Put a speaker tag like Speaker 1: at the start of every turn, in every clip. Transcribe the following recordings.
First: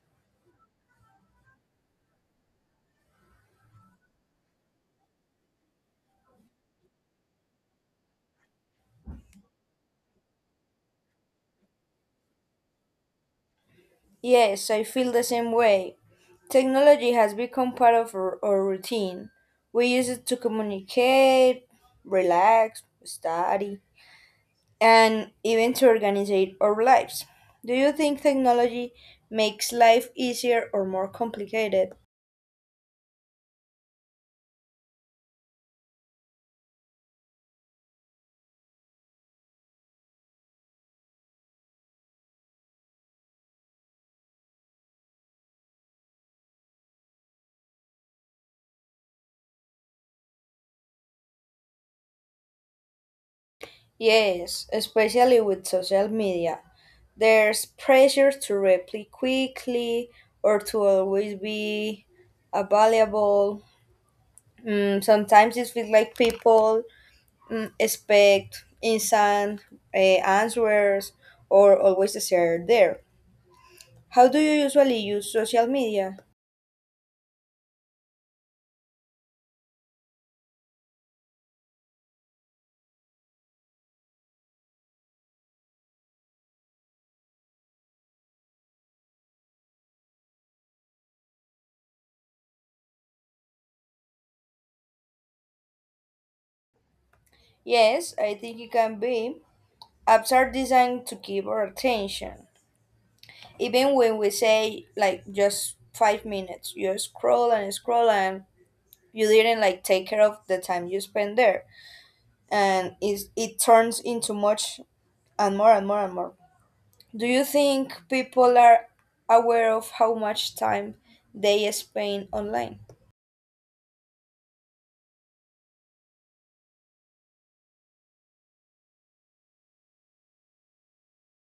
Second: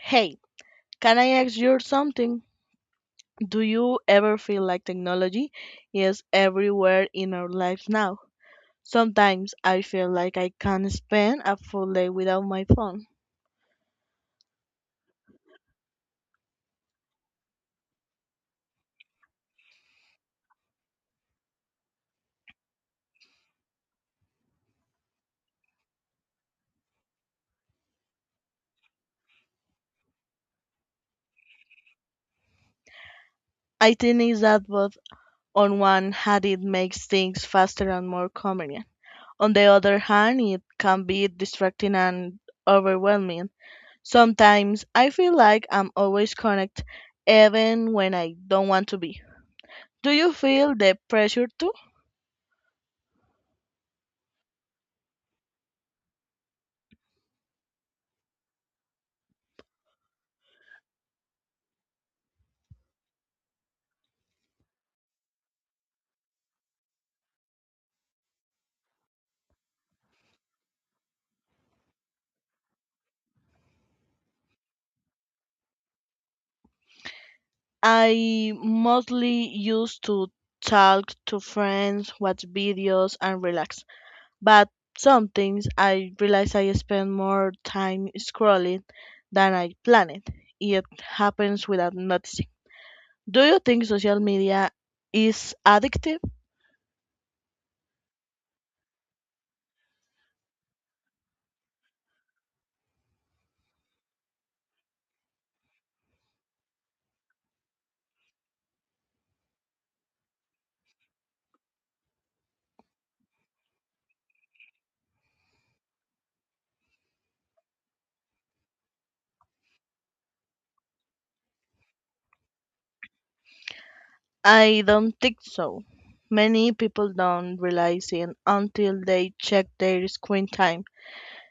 Speaker 1: Hey, can I ask you something? Do you ever feel like technology is everywhere in our lives now? Sometimes I feel like I can't spend a full day without my phone.
Speaker 2: Yes, I feel the same way. Technology has become part of our routine. We use it to communicate, relax, study, and even to organize our lives. Do you think technology makes life easier or more complicated?
Speaker 1: I think it's that both on one hand it makes things faster and more convenient. On the other hand, it can be distracting and overwhelming. Sometimes I feel like I'm always connected even when I don't want to be. Do you feel the pressure too?
Speaker 2: Yes, especially with social media. There's pressure to reply quickly or to always be available. Sometimes it feels like people expect instant answers or always share there. How do you usually use social media?
Speaker 1: I mostly used to talk to friends, watch videos, and relax. But some things I realize I spend more time scrolling than I planned. It happens without noticing. Do you think social media is addictive?
Speaker 2: Yes, I think it can be. Apps are designed to keep our attention. Even when we say like just 5 minutes, you scroll and scroll and you didn't like take care of the time you spend there. And it turns into much and more and more and more. Do you think people are aware of how much time they spend online?
Speaker 1: I don't think so. Many people don't realize it until they check their screen time.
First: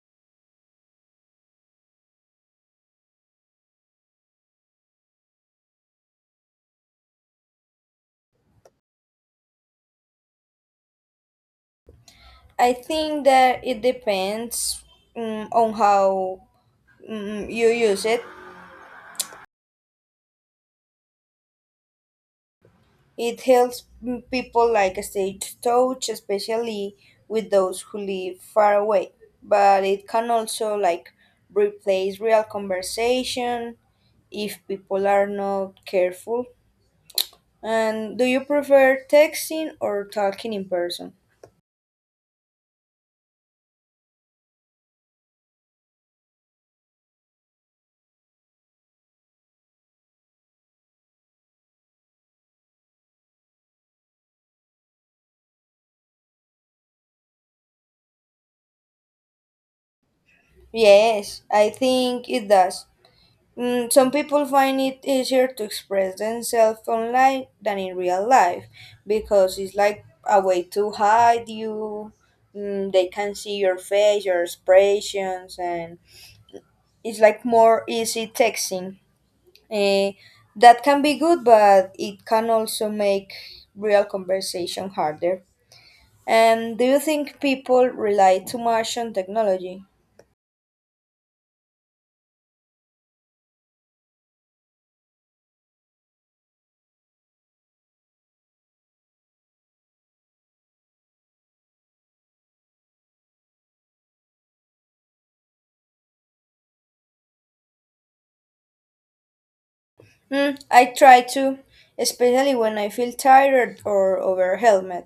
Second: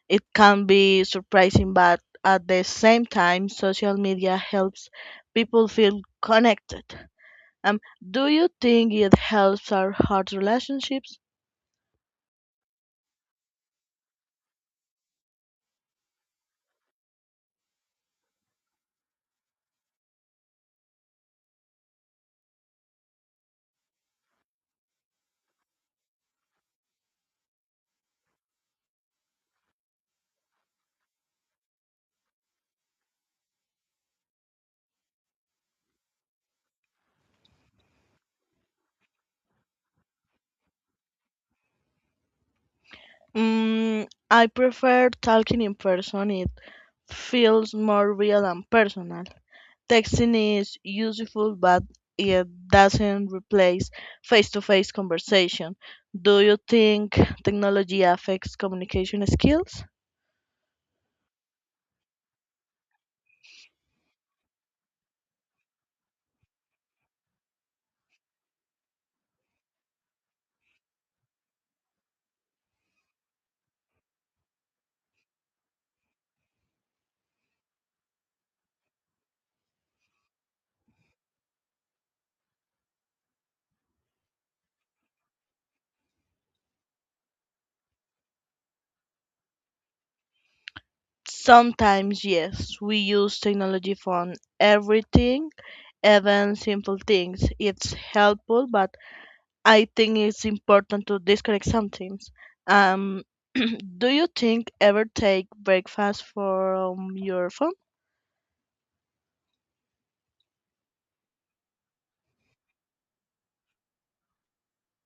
Speaker 1: It can be surprising, but at the same time, social media helps people feel connected. Um, do you think it helps our heart relationships?
Speaker 2: I think that it depends on how you use it. It helps people like stay touch, especially with those who live far away. But it can also like replace real conversation if people are not careful. And do you prefer texting or talking in person?
Speaker 1: I prefer talking in person. It feels more real and personal. Texting is useful, but it doesn't replace face-to-face conversation. Do you think technology affects communication skills?
Speaker 2: Yes, I think it does. Some people find it easier to express themselves online than in real life because it's like a way to hide you. They can see your face, your expressions, and it's like more easy texting. Eh, that can be good, but it can also make real conversation harder. And do you think people rely too much on technology?
Speaker 1: Sometimes, yes, we use technology for everything, even simple things. It's helpful, but I think it's important to disconnect sometimes. Um, do you think ever take breakfast from your phone?
Speaker 2: I try to, especially when I feel tired or overwhelmed.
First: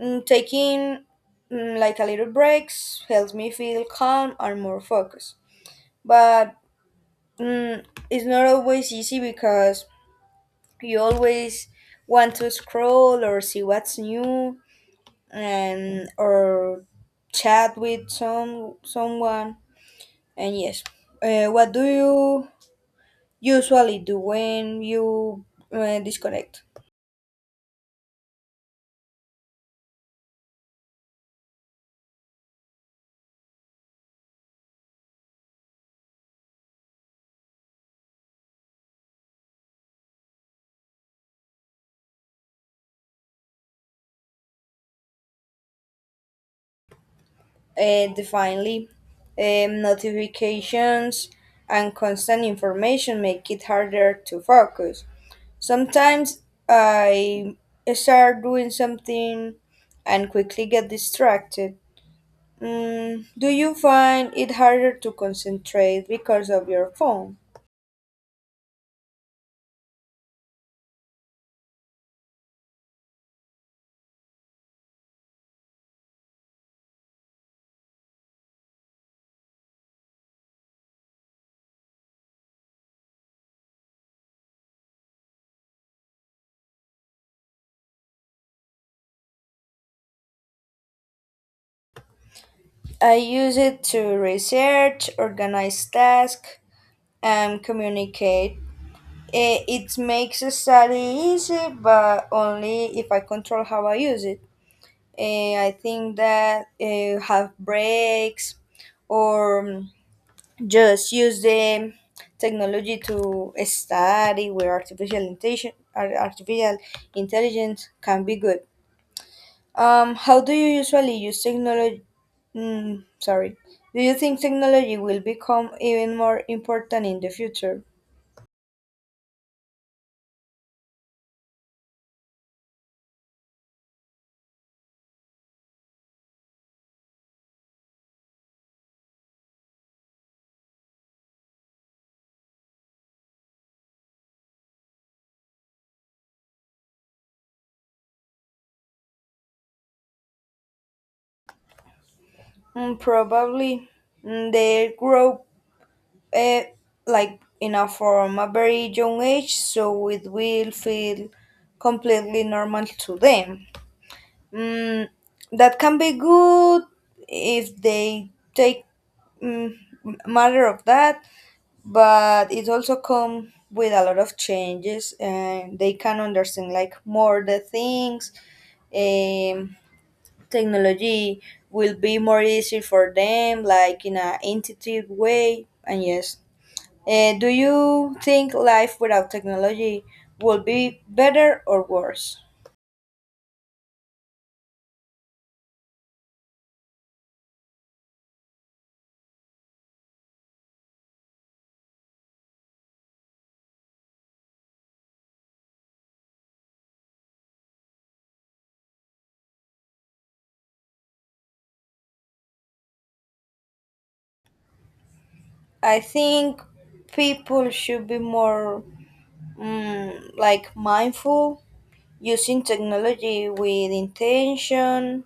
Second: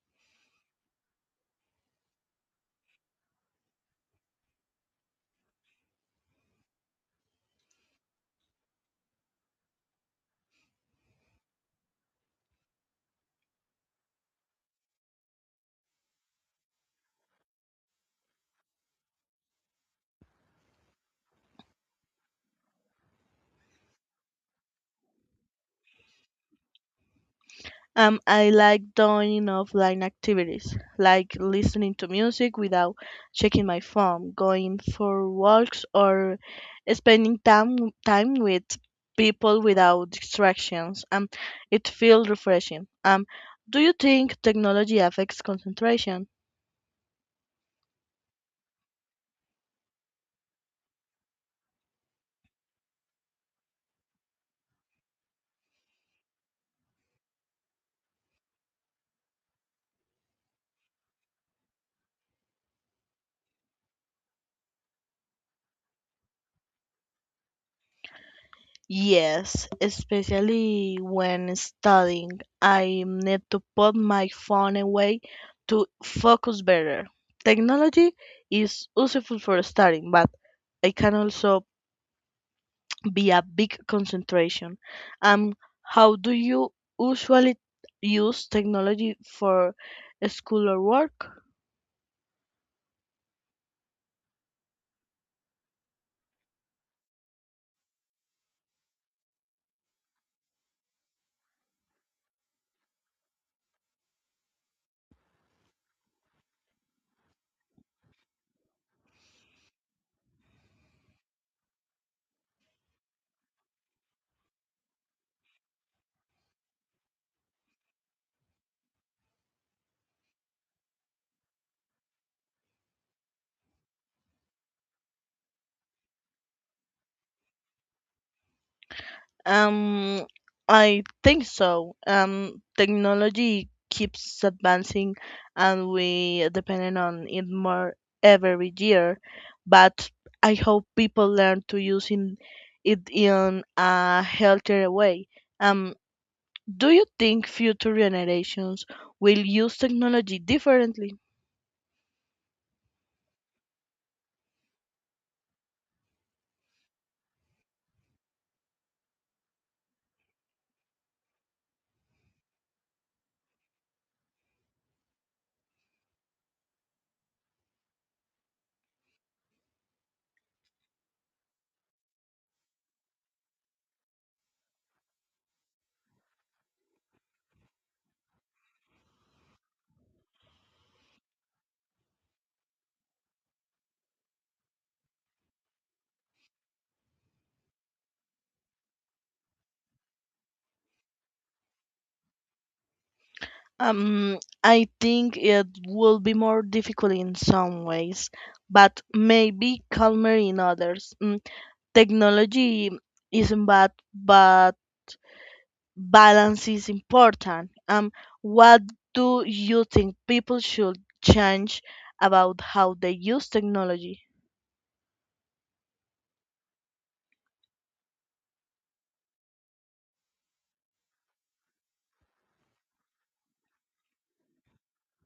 Speaker 2: Taking like a little breaks helps me feel calm and more focused. But it's not always easy because you always want to scroll or see what's new and or chat with someone. And yes, what do you usually do when you disconnect?
Speaker 1: I like doing offline activities, like listening to music without checking my phone, going for walks, or spending time with people without distractions. It feels refreshing. Do you think technology affects concentration?
Speaker 2: And finally, notifications and constant information make it harder to focus. Sometimes I start doing something and quickly get distracted. Do you find it harder to concentrate because of your phone?
Speaker 1: Yes, especially when studying, I need to put my phone away to focus better. Technology is useful for studying, but it can also be a big concentration. Um, how do you usually use technology for school or work?
Speaker 2: I use it to research, organize tasks, and communicate. It makes a study easy, but only if I control how I use it. I think that have breaks or just use the technology to study where artificial intelligence can be good. How do you usually use technology? Mm, sorry. Do you think technology will become even more important in the future?
Speaker 1: Um, I think so. Technology keeps advancing, and we depending on it more every year. But I hope people learn to using it in a healthier way. Um, do you think future generations will use technology differently?
Speaker 2: Probably. The growth eh, like enough from a very young age so it will feel completely normal to them. Mm, that can be good if they take mm, matter of that, but it also comes with a lot of changes and they can understand like more the things. Um, Technology will be more easy for them, like in a intuitive way, and yes. Do you think life without technology would be better or worse?
Speaker 1: I think it will be more difficult in some ways, but maybe calmer in others. Technology isn't bad, but balance is important. What do you think people should change about how they use technology?
Speaker 2: I think people should be more like mindful using technology with intention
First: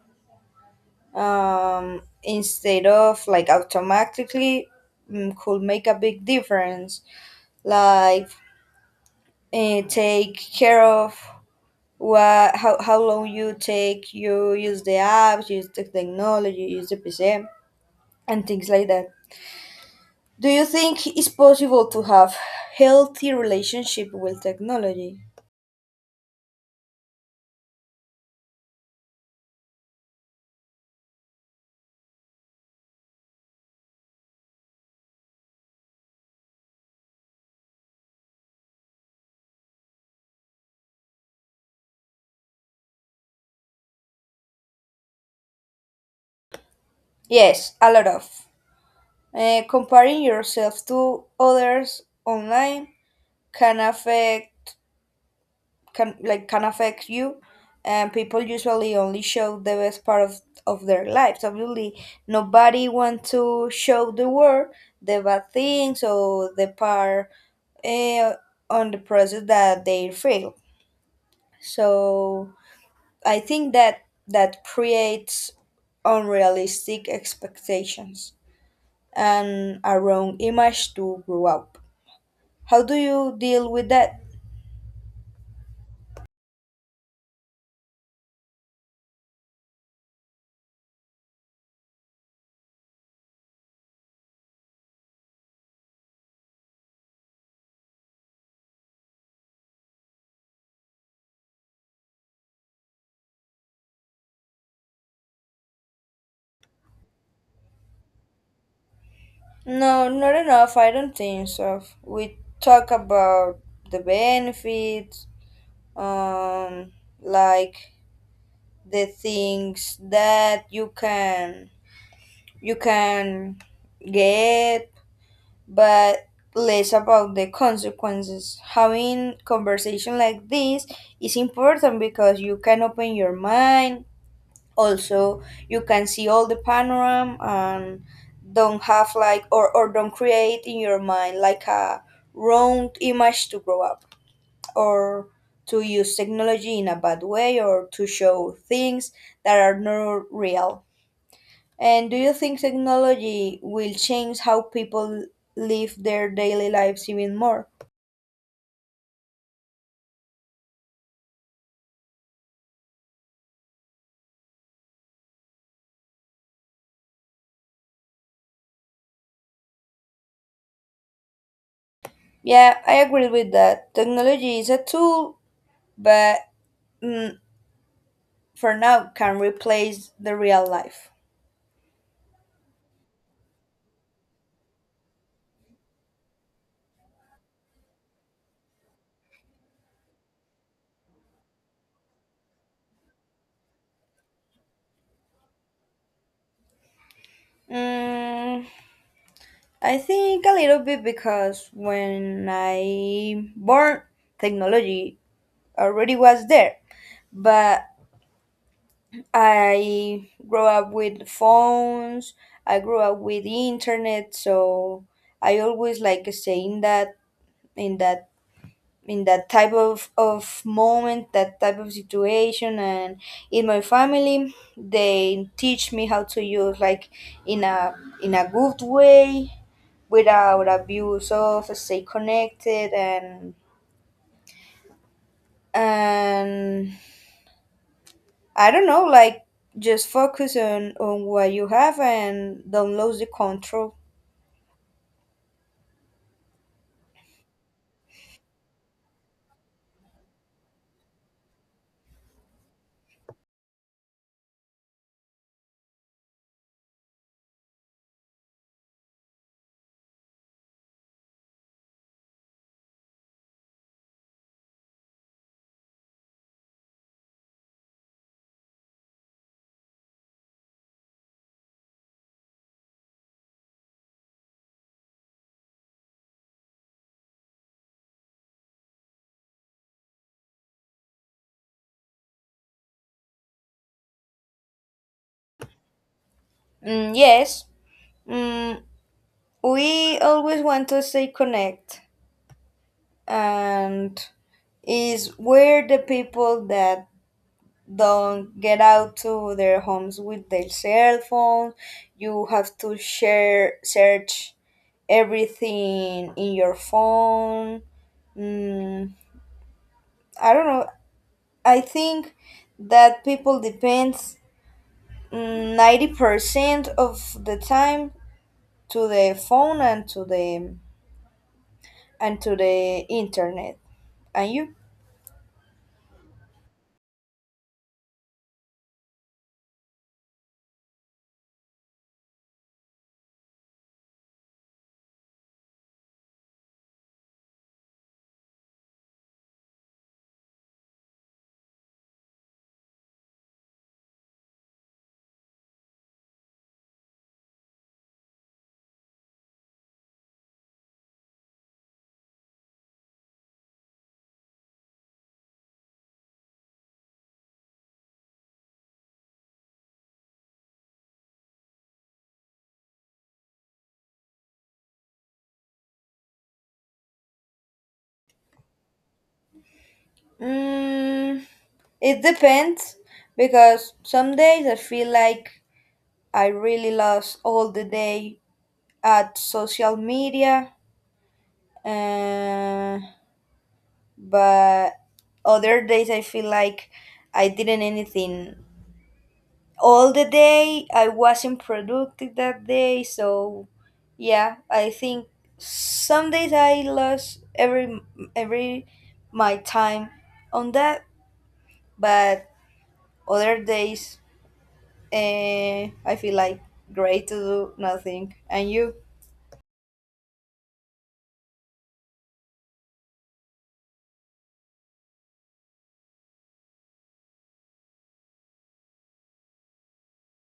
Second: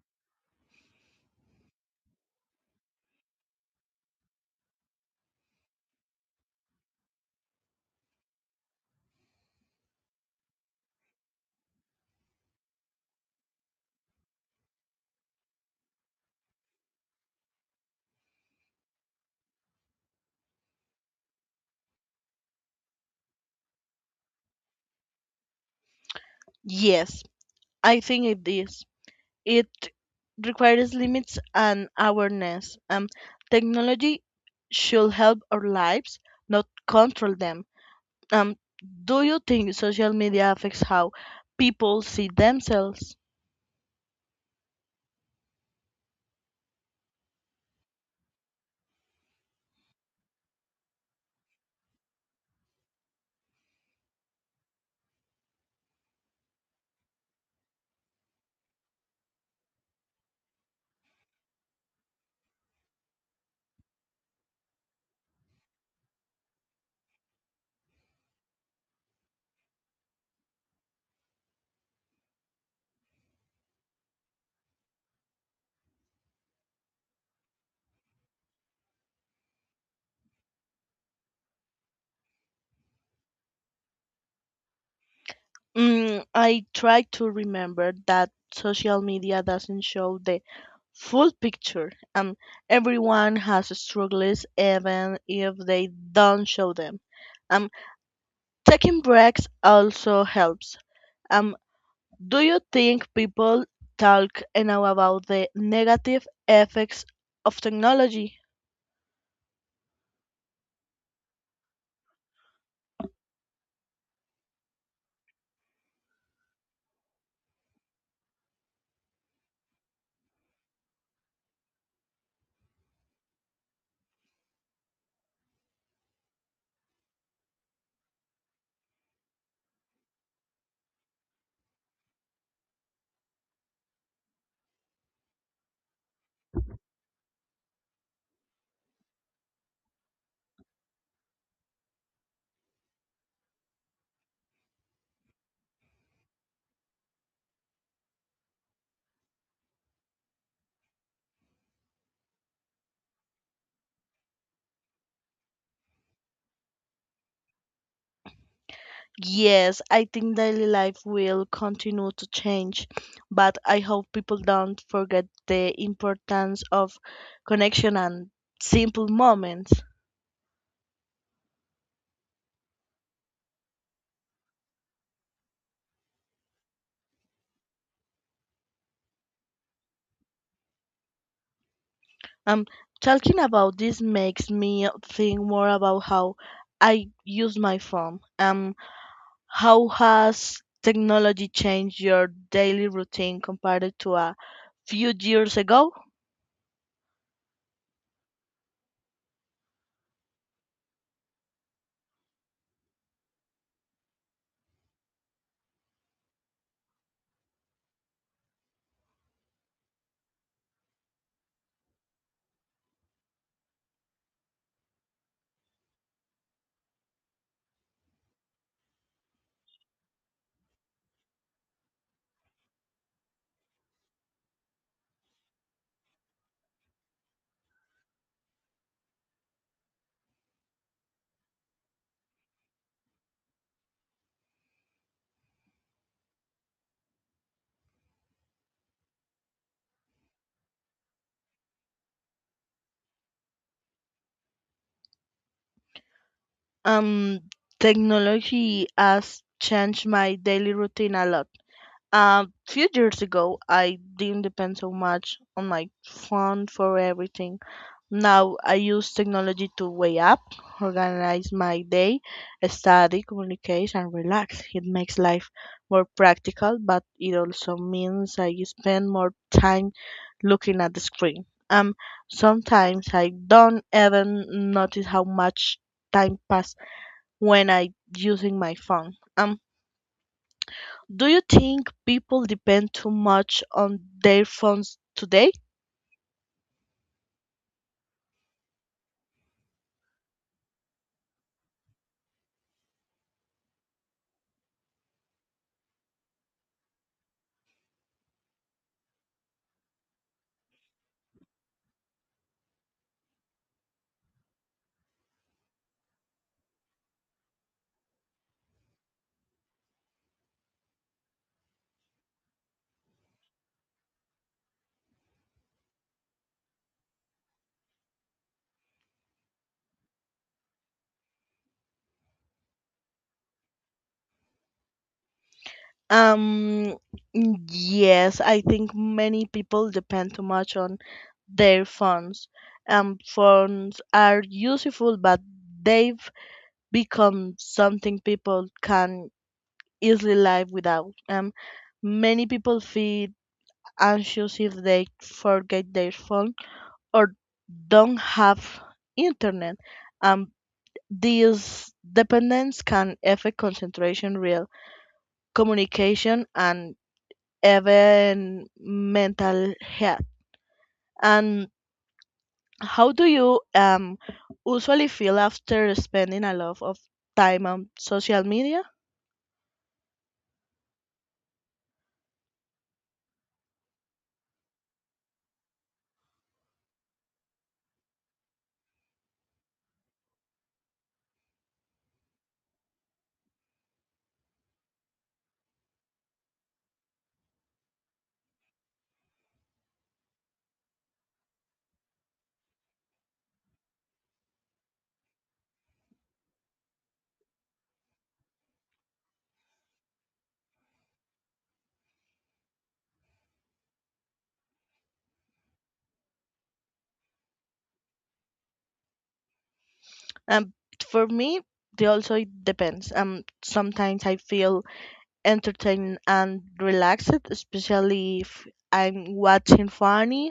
Speaker 2: instead of like automatically could make a big difference. Like take care of what how long you take you use the apps, use the technology, use the PC, and things like that. Do you think it's possible to have healthy relationship with technology?
Speaker 1: Yes, I think it is. It requires limits and awareness. Technology should help our lives, not control them. Um, do you think social media affects how people see themselves?
Speaker 2: Yes, a lot of. Comparing yourself to others online can affect can like can affect you, and people usually only show the best part of their lives. Obviously, nobody wants to show the world the bad things or the part uh, on the process that they fail. So I think that creates unrealistic expectations and a wrong image to grow up. How do you deal with that?
Speaker 1: I try to remember that social media doesn't show the full picture. Everyone has struggles, even if they don't show them. Um, Taking breaks also helps. Um, do you think people talk enough about the negative effects of technology?
Speaker 2: No, not enough. I don't think so. We talk about the benefits, um, like the things that you can get, but less about the consequences. Having conversation like this is important because you can open your mind. Also, you can see all the panorama and don't have like or don't create in your mind like a wrong image to grow up or to use technology in a bad way or to show things that are not real. And do you think technology will change how people live their daily lives even more?
Speaker 1: Yes, I think daily life will continue to change, but I hope people don't forget the importance of connection and simple moments.
Speaker 2: Yeah, I agree with that. Technology is a tool, but mm, for now can replace the real life.
Speaker 1: Um, Talking about this makes me think more about how I use my phone. How has technology changed your daily routine compared to a few years ago?
Speaker 2: Mm, I think a little bit because when I born, technology already was there, but I grew up with phones. I grew up with internet, so I always like stay in in that that type of moment, that type of situation and in my family they teach me how to use like in a good way without abuse of stay connected and I don't know, like just focus on what you have and don't lose the control.
Speaker 1: Um, Technology has changed my daily routine a lot. Few years ago, I didn't depend so much on my phone for everything. Now I use technology to weigh up, organize my day, study, communicate, and relax. It makes life more practical, but it also means I spend more time looking at the screen. Um, Sometimes I don't even notice how much time pass when I using my phone. Do you think people depend too much on their phones today?
Speaker 2: Mm, yes. Mm, we always want to stay connect and is where the people that don't get out to their homes with their cell phone. You have to share search everything in your phone. Mm, I don't know. I think that people depends 90% of the time to the phone and to the internet. And you?
Speaker 1: Um, yes, I think many people depend too much on their phones. Phones are useful, but they've become something people can easily live without. Many people feel anxious if they forget their phone or don't have internet. Um, These dependence can affect concentration, real communication, and even mental health. And how do you usually feel after spending a lot of time on social media?
Speaker 2: Mm, it depends because some days I feel like I really lost all the day at social media, uh, but other days I feel like I didn't anything all the day. I wasn't productive that day, so yeah, I think some days I lost every my time on that, but other days I feel like great to do nothing. And you?
Speaker 1: Um, for me, it also depends. Sometimes I feel entertaining and relaxed, especially if I'm watching funny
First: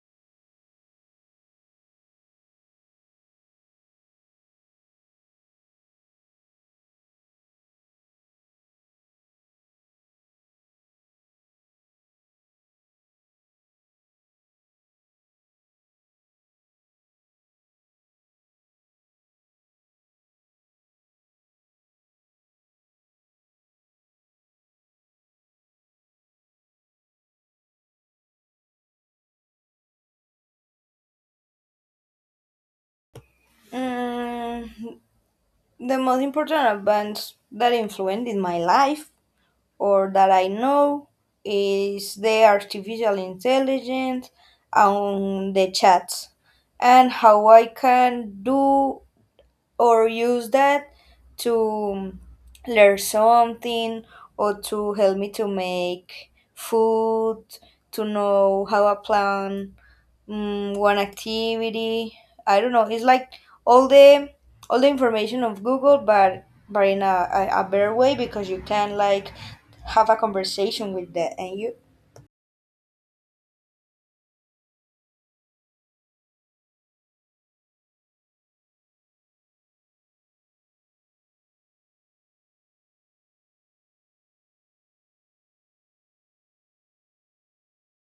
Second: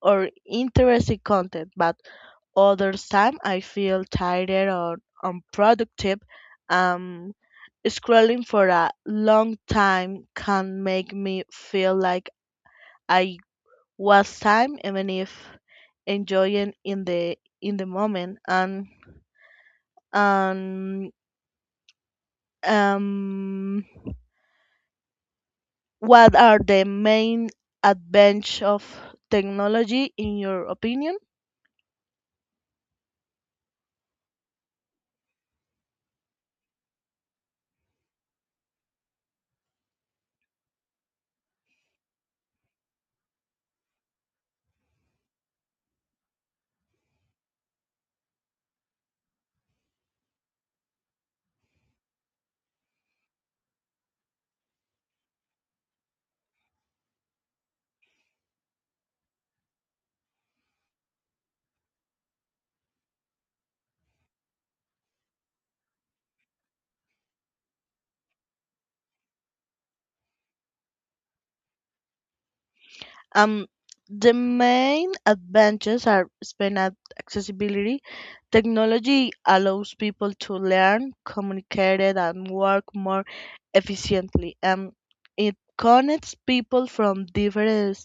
Speaker 1: or interesting content. But other time I feel tired or unproductive. Um, Scrolling for a long time can make me feel like I was time, even if enjoying in the moment. And um what are the main advantages of technology in your opinion?
Speaker 2: Mm, the most important events that influenced in my life or that I know is the artificial intelligence and the chats and how I can do or use that to learn something or to help me to make food, to know how I plan one activity. I don't know. It's like all the all the information of Google, but in a better way because you can like have a conversation with that and you.
Speaker 1: Um, the main advantages are speed and accessibility. Technology allows people to learn, communicate, and work more efficiently. It connects people from different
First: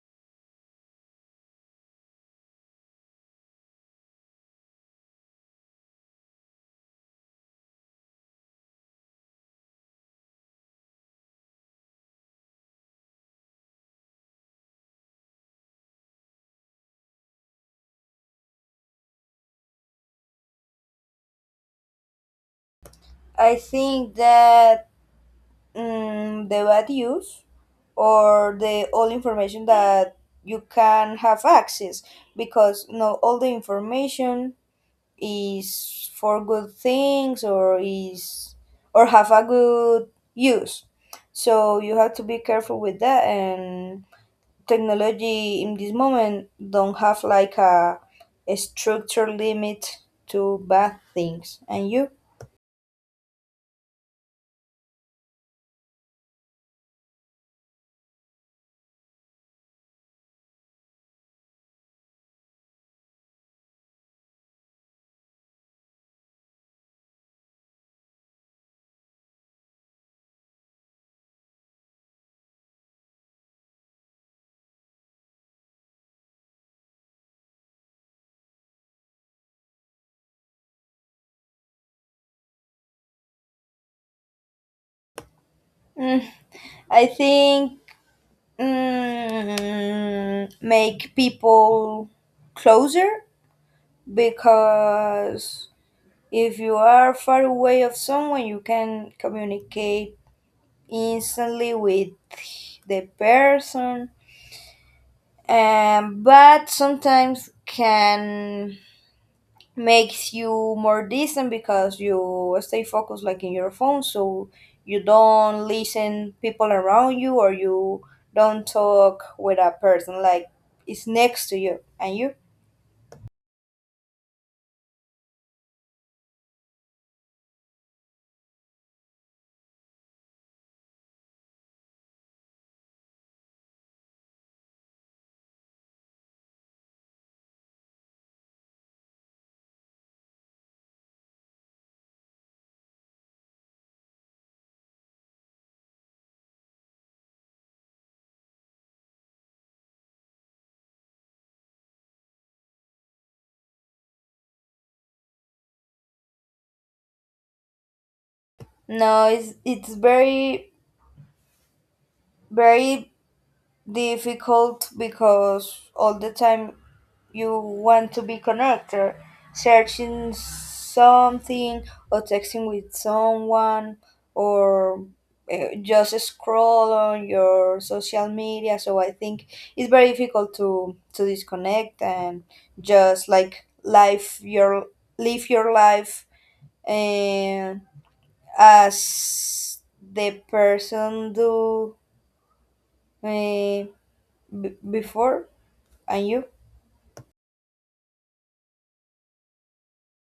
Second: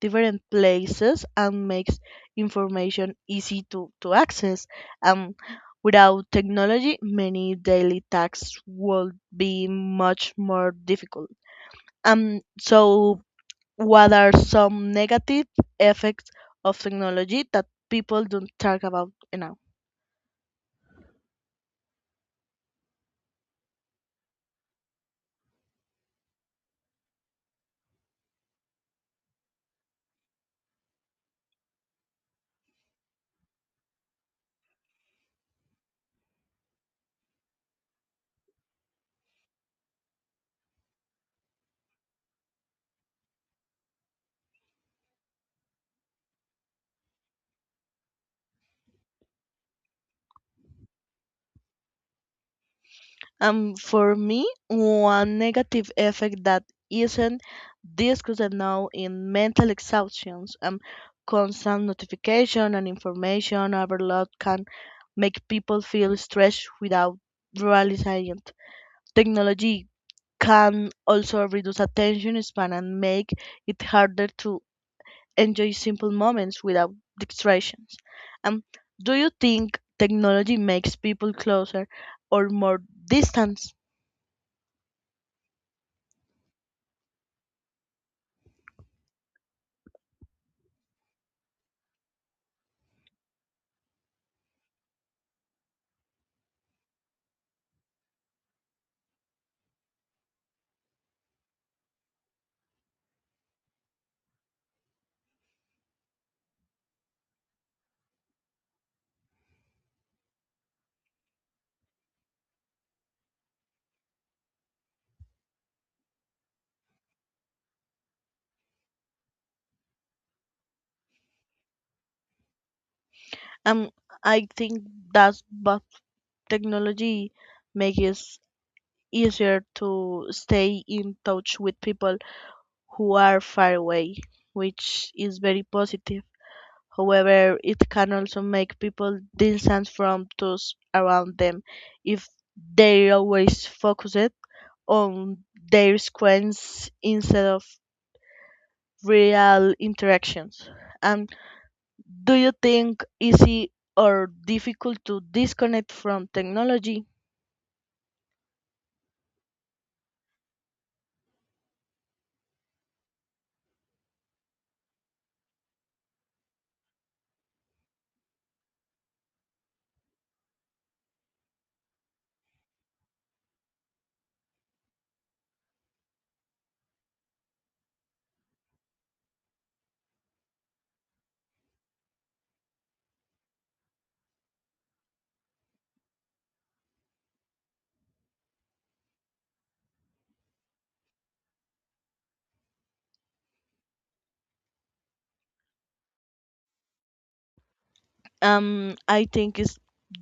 Speaker 1: different places and makes information easy to access. Um, Without technology, many daily tasks would be much more difficult. So what are some negative effects of technology that people don't talk about enough?
Speaker 2: I think that the bad use or the all information that you can have access because no all the information is for good things or is or have a good use so you have to be careful with that and technology in this moment don't have like a structure limit to bad things and you.
Speaker 1: For me, one negative effect that isn't discussed enough is mental exhaustions. Constant notification and information overload can make people feel stressed without realizing it. Technology can also reduce attention span and make it harder to enjoy simple moments without distractions. And do you think technology makes people closer or more distant?
Speaker 2: Mm, I think make people closer because if you are far away of someone you can communicate instantly with the person, but sometimes can makes you more distant because you stay focused like in your phone so you don't listen people around you or you don't talk with a person like it's next to you and you.
Speaker 1: Um, I think that's but technology makes it easier to stay in touch with people who are far away, which is very positive. However, it can also make people distant from those around them if they always focused on their screens instead of real interactions. And do you think easy or difficult to disconnect from technology?
Speaker 2: No, it's very, very difficult because all the time you want to be connected, searching something or texting with someone or just scroll on your social media. So I think it's very difficult to disconnect and just like life your live your life and as the person do uh, b- before and you?
Speaker 1: I think it's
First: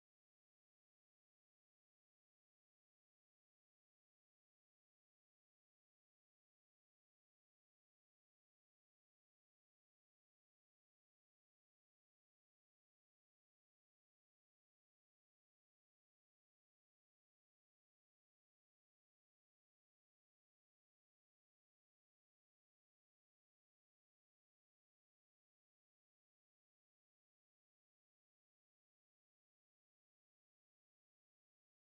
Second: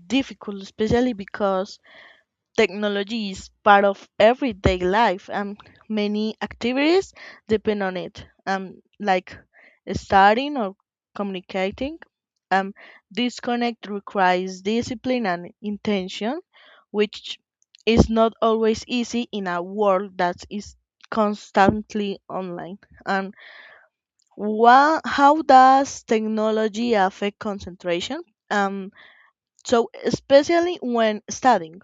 Speaker 1: difficult, especially because technology is part of everyday life, and many activities depend on it, like studying or communicating. Um, Disconnect requires discipline and intention, which is not always easy in a world that is constantly online. And how does technology affect concentration? Um, so especially when studying.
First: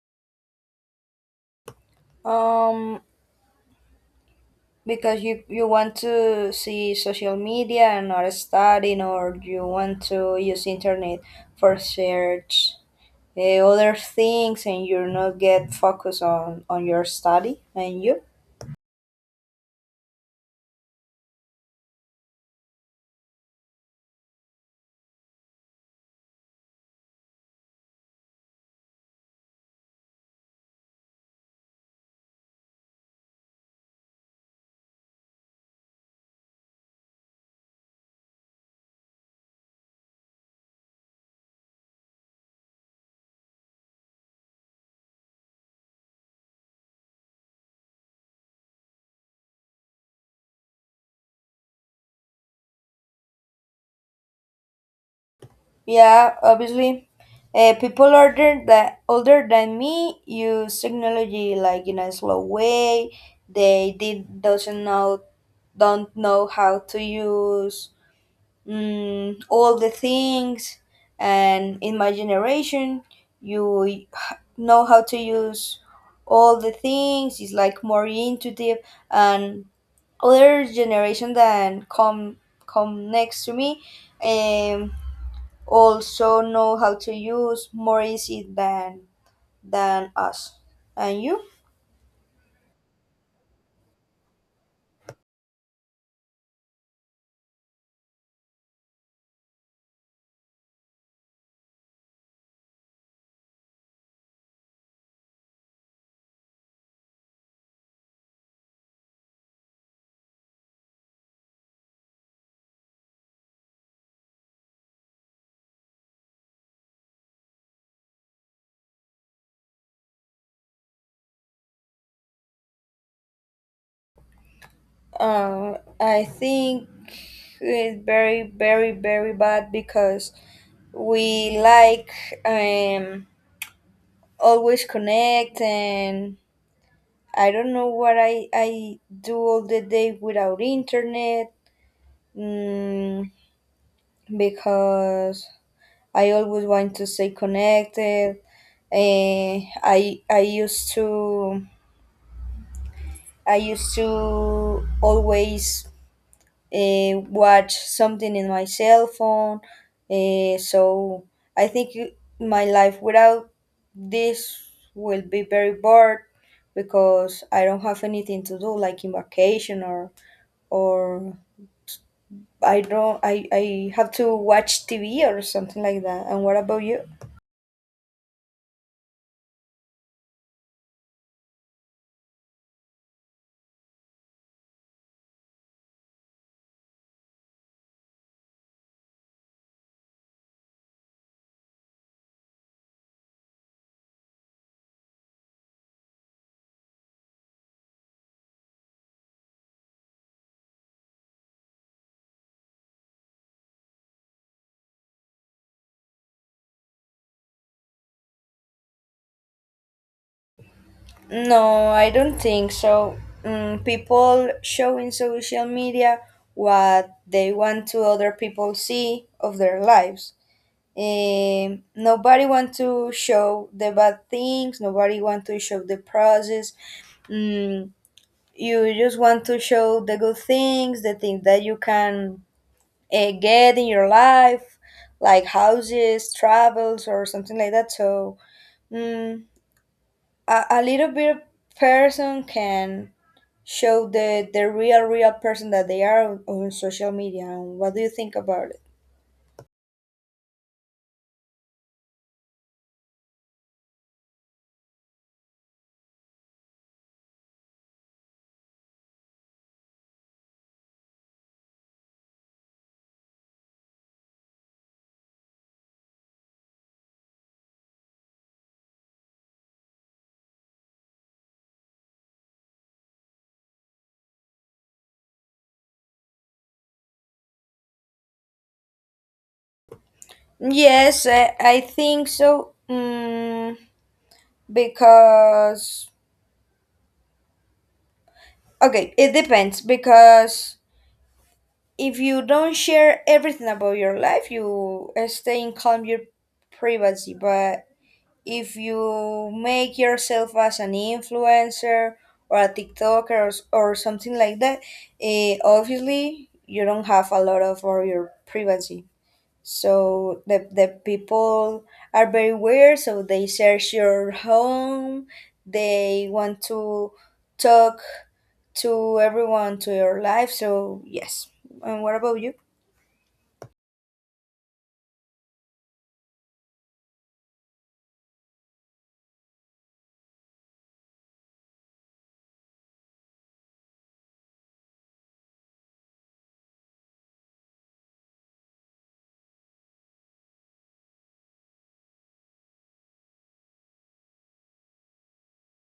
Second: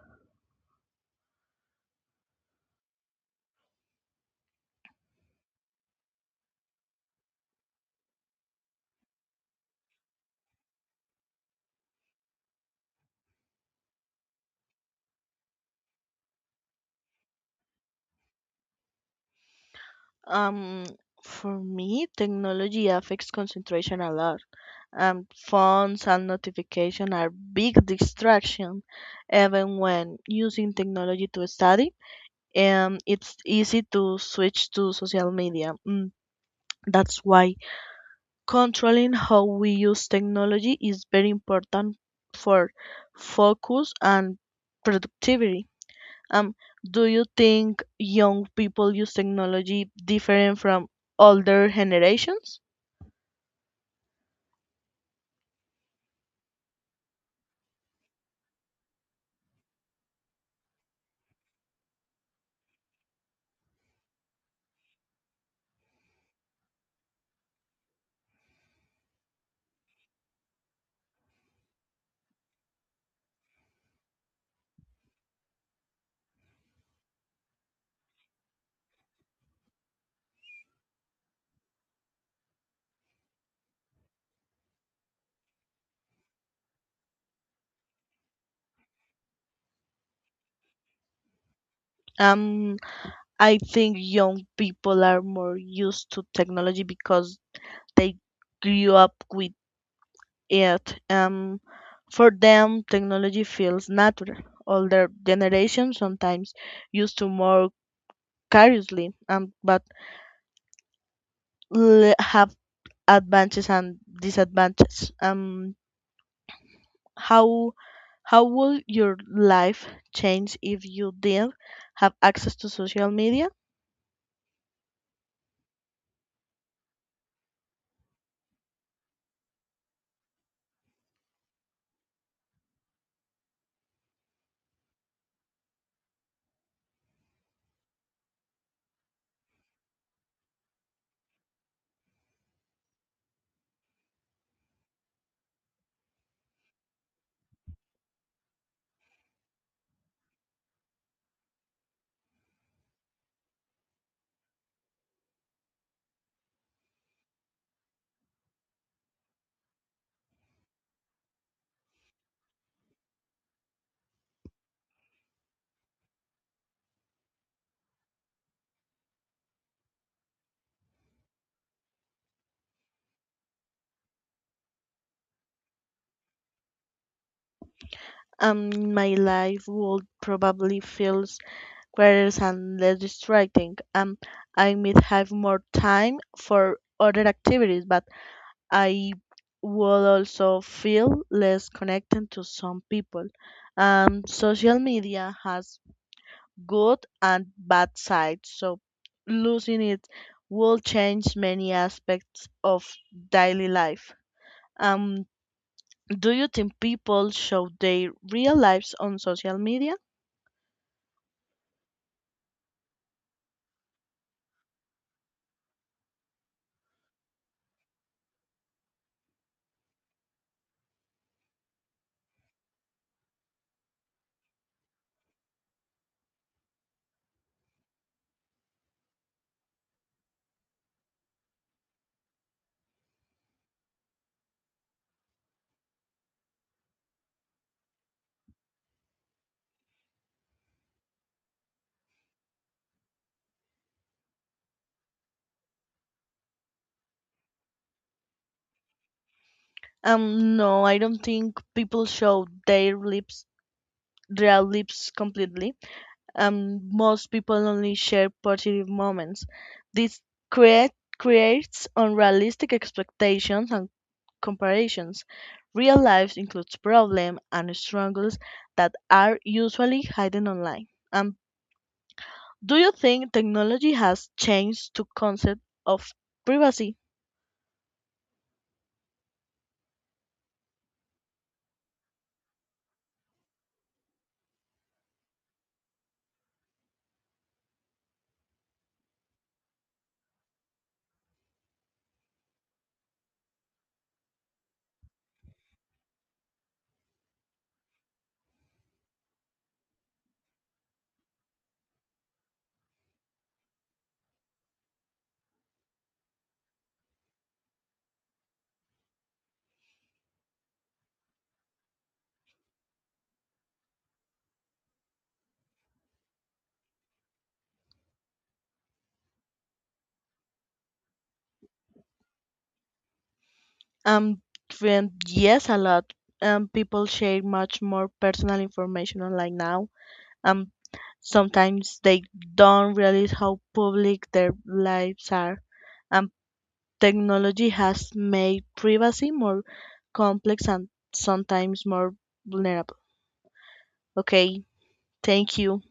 Speaker 2: Um, because you want to see social media and not studying, or you want to use internet for search other things, and you're not get focused on your study. And you?
Speaker 1: Um, for me, technology affects concentration a lot. Phones and notification are big distraction, even when using technology to study. It's easy to switch to social media. That's why controlling how we use technology is very important for focus and productivity. Um, do you think young people use technology different from older generations?
Speaker 2: Yeah, obviously. People older that older than me use technology like in a slow way. They did doesn't know don't know how to use all the things and in my generation you h- know how to use all the things it's like more intuitive and other generation that come next to me, um, also know how to use more easy than us and you.
Speaker 1: Um, I think young people are more used to technology because they grew up with Yet, for them, technology feels natural. Older generations sometimes used to more curiously, but have advantages and disadvantages. How how will your life change if you didn't have access to social media?
Speaker 2: Uh, I think it's very bad because we like um always connect and I don't know what I do all the day without internet. Mm, because I always want to stay connected. Uh, I I used to I used to always watch something in my cell phone. So I think my life without this will be very bored because I don't have anything to do, like in vacation or I don't I have to watch TV or something like that. And what about you?
Speaker 1: My life would probably feel quieter and less distracting. I might have more time for other activities, but I would also feel less connected to some people. Social media has good and bad sides, so losing it will change many aspects of daily life. Um, do you think people show their real lives on social media?
Speaker 2: No, I don't think so. People show in social media what they want to other people see of their lives. Nobody want to show the bad things. Nobody want to show the process. Mm, you just want to show the good things, the things that you can get in your life, like houses, travels, or something like that. So mm, a little bit of person can show the real person that they are on social media. And what do you think about it?
Speaker 1: No, I don't think people show their lips completely. Most people only share positive moments. This create creates unrealistic expectations and comparisons. Real life includes problems and struggles that are usually hidden online. Do you think technology has changed the concept of privacy?
Speaker 2: Yes, I think so. Because okay it depends because if you don't share everything about your life you stay in calm your privacy but if you make yourself as an influencer or a tiktoker s- or something like that, obviously you don't have a lot of all your privacy so the people are very weird so they search your home they want to talk to everyone to your life so yes and what about you
Speaker 1: Um, Friend, yes, a lot. People share much more personal information online now. Um, Sometimes they don't realize how public their lives are. Um, Technology has made privacy more complex and sometimes more vulnerable. Okay, thank you.